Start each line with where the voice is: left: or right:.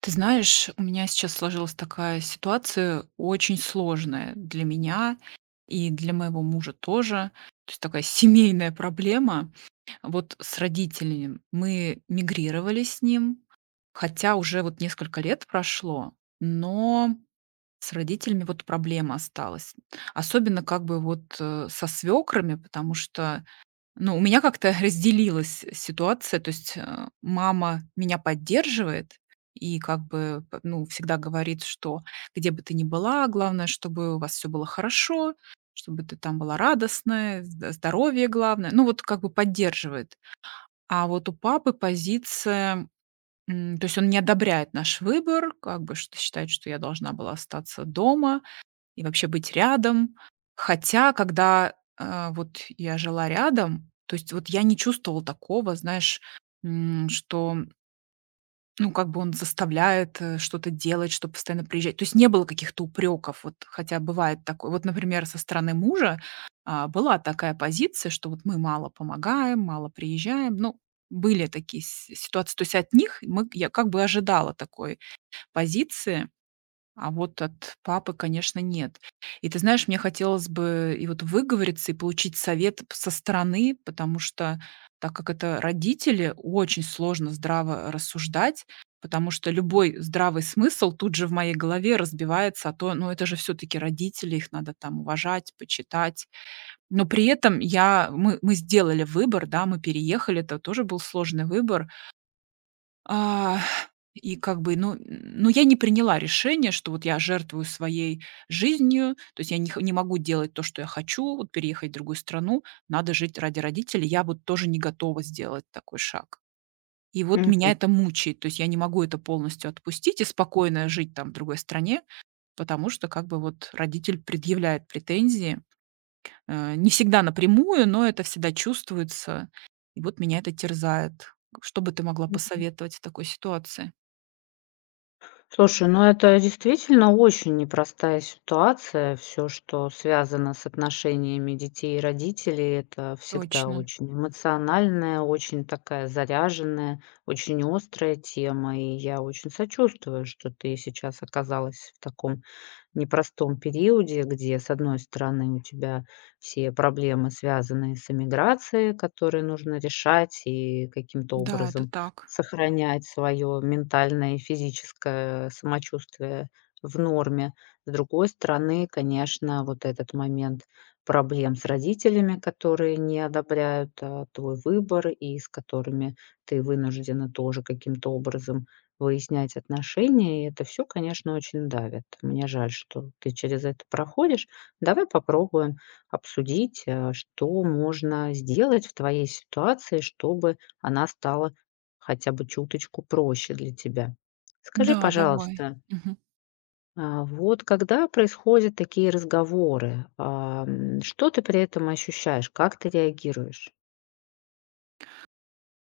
right: Ты знаешь, у меня сейчас сложилась такая ситуация, очень сложная для меня и для моего мужа тоже. То есть такая семейная проблема. Вот с родителями мы мигрировали с ним, хотя уже вот несколько лет прошло, но с родителями вот проблема осталась. Особенно как бы вот со свекрами, потому что ну, у меня как-то разделилась ситуация. То есть, мама меня поддерживает и как бы, п ну, всегда говорит, что где бы ты ни была, главное, чтобы у вас все было хорошо, чтобы ты там была радостная, зд здоровье главное. Ну, вот как бы поддерживает. А вот у папы позиция, то есть он не одобряет наш выбор, как бы, что считает, что я должна была остаться дома и вообще быть рядом. Хотя, когда, вот я жила рядом, то есть вот я не чувствовала такого, знаешь, м, что, ну, как бы он заставляет, что-то делать, что постоянно приезжать. То есть не было каких-то упреков, вот, хотя бывает такое. Вот, например, со стороны мужа, была такая позиция, что вот мы мало помогаем, мало приезжаем. Ну, были такие с ситуации. То есть от них мы я как бы ожидала такой позиции. А вот от папы, конечно, нет. И ты знаешь, мне хотелось бы и вот выговориться, и получить совет со стороны, потому что, так как это родители, очень сложно здраво рассуждать, потому что любой здравый смысл тут же в моей голове разбивается, а то, ну это же все-таки родители, их надо там уважать, почитать. Но при этом мы сделали выбор, да, мы переехали, это тоже был сложный выбор. А, и как бы, ну, я не приняла решение, что вот я жертвую своей жизнью, то есть я не могу делать то, что я хочу, вот переехать в другую страну, надо жить ради родителей. Я вот тоже не готова сделать такой шаг. И вот меня
left: Мгм.
right: это мучает, то есть я не могу это полностью отпустить и спокойно жить там в другой стране, потому что как бы вот родитель предъявляет претензии, не всегда напрямую, но это всегда чувствуется. И вот меня это терзает. Что бы ты могла посоветовать в такой ситуации?
left: Слушай, ну это действительно очень непростая ситуация. Все, что связано с отношениями детей и родителей, это всегда
right: Точно.
left: очень эмоциональная, очень такая заряженная, очень острая тема. И я очень сочувствую, что ты сейчас оказалась в таком непростом периоде, где, с одной стороны, у тебя все проблемы, связанные с эмиграцией, которые нужно решать и каким-то
right: Да, это
left: образом
right: так.
left: сохранять свое ментальное и физическое самочувствие в норме. С другой стороны, конечно, вот этот момент проблем с родителями, которые не одобряют твой выбор, и с которыми ты вынуждена тоже каким-то образом выяснять отношения, и это все, конечно, очень давит. Мне жаль, что ты через это проходишь. Давай попробуем обсудить, что можно сделать в твоей ситуации, чтобы она стала хотя бы чуточку проще для тебя. Скажи,
right: Да, давай.
left: пожалуйста,
right: Мгм.
left: вот когда происходят такие разговоры, что ты при этом ощущаешь? Как ты реагируешь?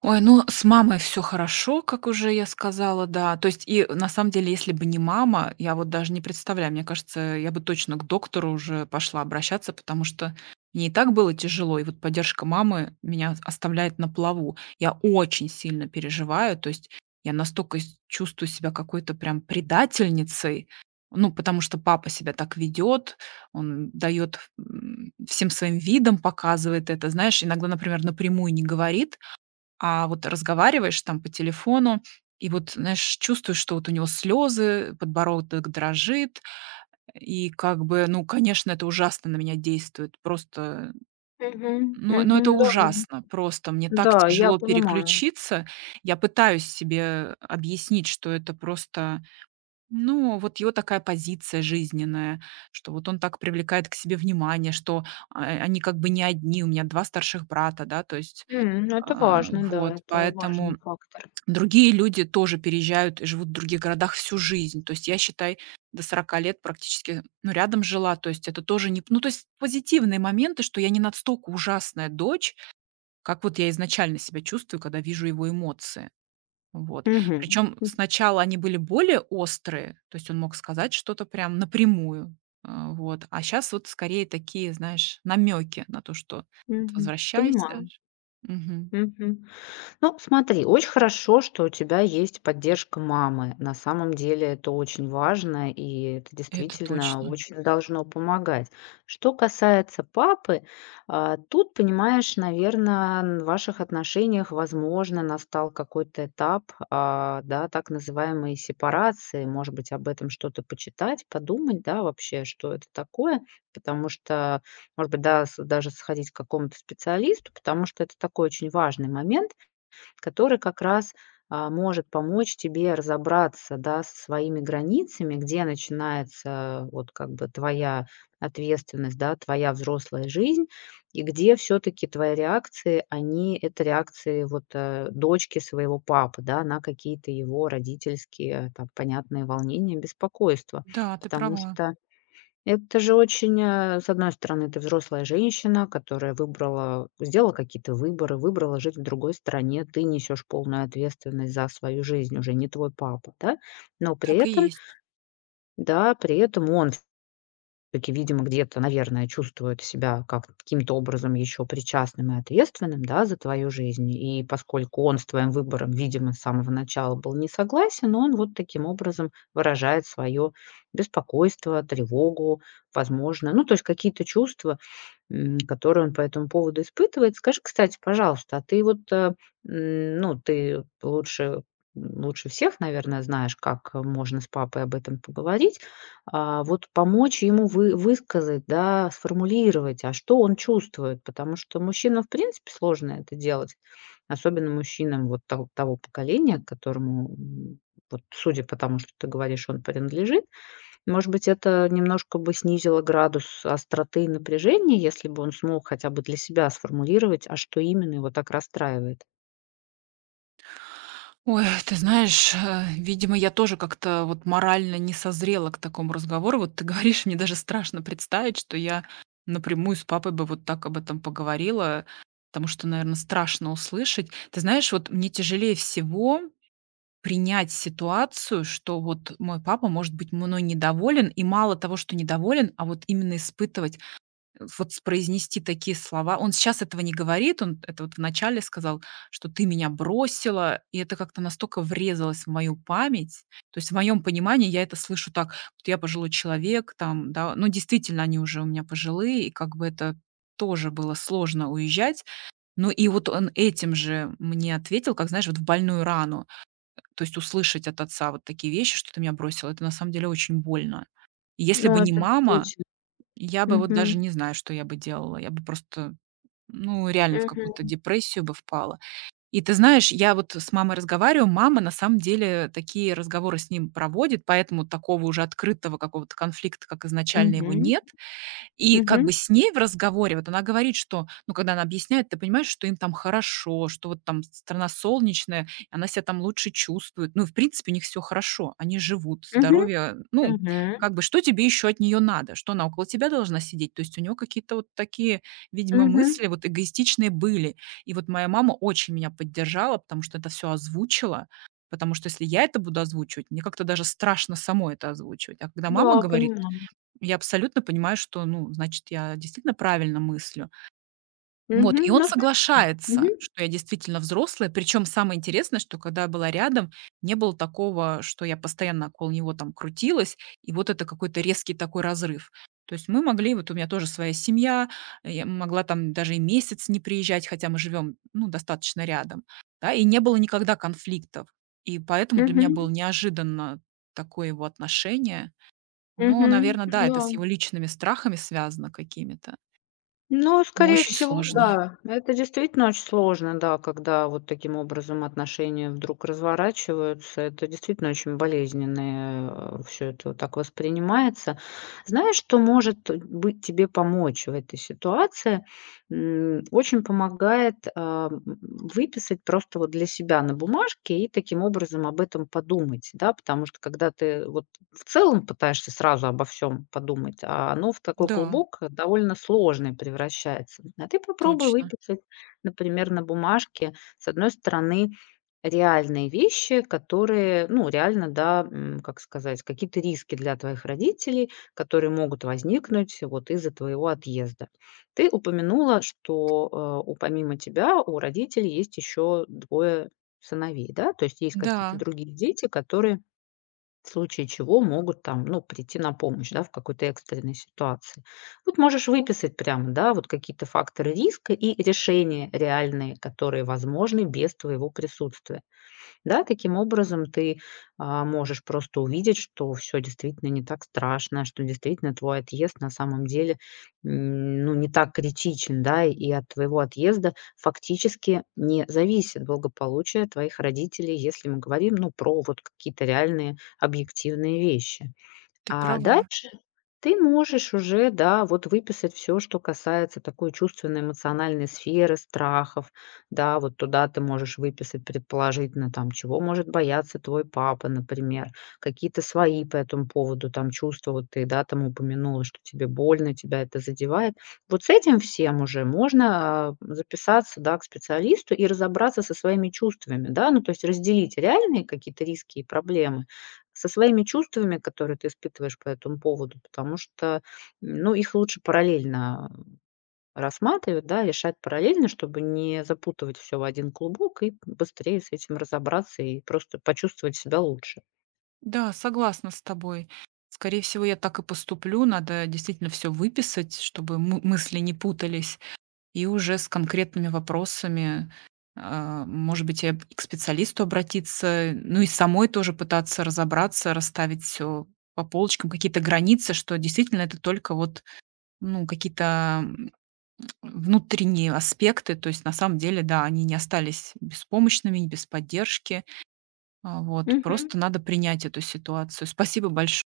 right: Ой, ну, с мамой все хорошо, как уже я сказала, да. То есть и на самом деле, если бы не мама, я вот даже не представляю, мне кажется, я бы точно к доктору уже пошла обращаться, потому что мне и так было тяжело, и вот поддержка мамы меня оставляет на плаву. Я очень сильно переживаю, то есть я настолько с чувствую себя какой-то прям предательницей, ну, потому что папа себя так ведет, он дает, всем своим видом показывает это. Знаешь, иногда, например, напрямую не говорит, а вот разговариваешь там по телефону и вот, знаешь, чувствуешь, что вот у него слезы, подбородок дрожит, и как бы, ну, конечно, это ужасно на меня действует. Просто,
left: Мгм,
right: ну
left: мгм.
right: это
left: Да,
right: ужасно. Просто мне так
left: да, я
right: тяжело
left: понимаю.
right: переключиться. Я пытаюсь себе объяснить, что это просто, ну, вот его такая позиция жизненная, что вот он так привлекает к себе внимание, что они как бы не одни, у меня два старших брата, да, то есть
left: Ну, это важно,
right: вот,
left: да, это важный
right: поэтому
left: фактор.
right: другие люди тоже переезжают и живут в других городах всю жизнь. То есть я, считай, до 40 лет практически, ну, рядом жила. То есть это тоже не... Ну, то есть позитивные моменты, что я не настолько ужасная дочь, как вот я изначально себя чувствую, когда вижу его эмоции. Вот.
left: Мгм.
right: Причем сначала они были более острые, то есть он мог сказать что-то прям напрямую. Вот. А сейчас вот скорее такие, знаешь, намеки на то, что вот
left: Мгм.
right: возвращайся.
left: Понимаю.
right: Мгм.
left: Мгм. Ну, смотри, очень хорошо, что у тебя есть поддержка мамы. На самом деле это очень важно, и это
right: Это
left: действительно
right: точно.
left: очень должно помогать. Что касается папы, тут, понимаешь, наверное, в ваших отношениях, возможно, настал какой-то этап, да, так называемой сепарации. Может быть, об этом что-то почитать, подумать, да, вообще, что это такое, потому что может быть, да, с даже сходить к какому-то специалисту, потому что это такой очень важный момент, который как раз, может помочь тебе разобраться, да, со своими границами, где начинается вот как бы твоя ответственность, да, твоя взрослая жизнь, и где все таки твои реакции, они это реакции вот, дочки своего папы, да, на какие-то его родительские, там, понятные волнения, беспокойства.
right: Да, ты
left: Потому
right: права.
left: что это же очень, с одной стороны, ты взрослая женщина, которая выбрала, сделала какие-то выборы, выбрала жить в другой стране. Ты несешь полную ответственность за свою жизнь, уже не твой папа, да. Но при
right: Так и
left: этом,
right: есть.
left: да, при этом он таки, видимо, где-то, наверное, чувствует себя как каким-то образом еще причастным и ответственным, да, за твою жизнь. И поскольку он с твоим выбором, видимо, с самого начала был не согласен, он вот таким образом выражает свое беспокойство, тревогу, возможно, ну, то есть какие-то чувства, которые он по этому поводу испытывает. Скажи, кстати, пожалуйста, а ты вот, ну, ты лучше всех, наверное, знаешь, как можно с папой об этом поговорить. Вот помочь ему высказать, да, сформулировать, а что он чувствует, потому что мужчинам, в принципе, сложно это делать, особенно мужчинам вот того поколения, к которому, вот судя по тому, что ты говоришь, он принадлежит, может быть, это немножко бы снизило градус остроты и напряжения, если бы он смог хотя бы для себя сформулировать, а что именно его так расстраивает.
right: Ой, ты знаешь, видимо, я тоже как-то вот морально не созрела к такому разговору. Вот ты говоришь, мне даже страшно представить, что я напрямую с папой бы вот так об этом поговорила, потому что, наверное, страшно услышать. Ты знаешь, вот мне тяжелее всего принять ситуацию, что вот мой папа может быть мной недоволен, и мало того, что недоволен, а вот именно испытывать вот с произнести такие слова. Он сейчас этого не говорит, он это вот вначале сказал, что "ты меня бросила", и это как-то настолько врезалось в мою память. То есть в моем понимании я это слышу так: вот я пожилой человек, там, да. Ну, действительно, они уже у меня пожилые, и как бы это тоже было сложно уезжать. Ну и вот он этим же мне ответил, как, знаешь, вот в больную рану. То есть услышать от отца вот такие вещи, что "ты меня бросила" - это на самом деле очень больно. И если
left: Ну,
right: бы не
left: это
right: мама,
left: действительно.
right: я бы вот даже
left: Мгм.
right: не знаю, что я бы делала. Я бы просто, ну, реально в какую-то
left: Мгм.
right: депрессию бы впала. И ты знаешь, я вот с мамой разговариваю, мама на самом деле такие разговоры с ним проводит, поэтому такого уже открытого какого-то конфликта, как изначально, его
left: Мгм.
right: нет. И как бы
left: Мгм.
right: с ней в разговоре вот она говорит, что, ну, когда она объясняет, ты понимаешь, что им там хорошо, что вот там страна солнечная, она себя там лучше чувствует. Ну, в принципе, у них все хорошо, они живут,
left: Мгм.
right: здоровье, ну,
left: Мгм.
right: как бы что тебе еще от нее надо? Что она около тебя должна сидеть? То есть у нее какие-то вот такие, видимо,
left: Мгм.
right: мысли вот эгоистичные были. И вот моя мама очень меня поддержала, потому что это все озвучила, потому что если я это буду озвучивать, мне как-то даже страшно самой это озвучивать. А когда мама
left: Да,
right: говорит,
left: понимаю.
right: я абсолютно понимаю, что, ну, значит, я действительно правильно мыслю. Вот,
left: Мгм.
right: и он
left: Ну, см Мгм.
right: соглашается, что я действительно взрослая. Причем самое интересное, что когда я была рядом, не было такого, что я постоянно около него там крутилась, и вот это какой-то резкий такой разрыв. То есть мы могли, вот у меня тоже своя семья, я могла там даже и месяц не приезжать, хотя мы живем, ну, достаточно рядом, да, и не было никогда конфликтов. И поэтому для меня было
left: Мгм.
right: неожиданно такое его отношение. Ну,
left: Мгм.
right: наверное, да,
left: Да.
right: это с его личными страхами связано какими-то.
left: Ну,
right: Ну,
left: скорее
right: очень
left: всего,
right: сложно.
left: да. Это действительно очень сложно, да, когда вот таким образом отношения вдруг разворачиваются. Это действительно очень болезненно, все это вот так воспринимается. Знаешь, что может быть тебе помочь в этой ситуации? Очень помогает выписать просто вот для себя на бумажке и таким образом об этом подумать, да, потому что когда ты вот в целом пытаешься сразу обо всем подумать, а оно в такой
right: Да,
left: клубок довольно сложный превращается. А ты попробуй
right: точно.
left: выписать, например, на бумажке, с одной стороны, реальные вещи, которые, ну, реально, да, как сказать, какие-то риски для твоих родителей, которые могут возникнуть вот из-за твоего отъезда. Ты упомянула, что, э, у помимо тебя у родителей есть еще двое сыновей, да? То есть есть какие-то
right: Да,
left: другие дети, которые в случае чего могут там, ну, прийти на помощь, да, в какой-то экстренной ситуации. Вот можешь выписать прямо, да, вот какие-то факторы риска и решения реальные, которые возможны без твоего присутствия. Да, таким образом ты, можешь просто увидеть, что все действительно не так страшно, что действительно твой отъезд на самом деле, ну, не так критичен, да, и от твоего отъезда фактически не зависит благополучие твоих родителей, если мы говорим, ну, про вот какие-то реальные объективные вещи.
right: ты
left: А
right: права.
left: дальше ты можешь уже, да, вот выписать все, что касается такой чувственно-эмоциональной сферы, страхов. Да, вот туда ты можешь выписать предположительно, там, чего может бояться твой папа, например, какие-то свои по этому поводу там чувства. Вот ты, да, там упомянула, что тебе больно, тебя это задевает. Вот с этим всем уже можно, записаться, да, к специалисту и разобраться со своими чувствами, да, ну, то есть разделить реальные какие-то риски и проблемы со своими чувствами, которые ты испытываешь по этому поводу, потому что, ну, их лучше параллельно рассматривать, да, решать параллельно, чтобы не запутывать все в один клубок и быстрее с этим разобраться и просто почувствовать себя лучше.
right: Да, согласна с тобой. Скорее всего, я так и поступлю. Надо действительно все выписать, чтобы мы мысли не путались, и уже с конкретными вопросами, может быть, я б и к специалисту обратиться, ну и самой тоже пытаться разобраться, расставить все по полочкам, какие-то границы, что действительно это только вот, ну, какие-то внутренние аспекты, то есть на самом деле, да, они не остались беспомощными, без поддержки. Вот, просто надо принять эту ситуацию. Спасибо большое.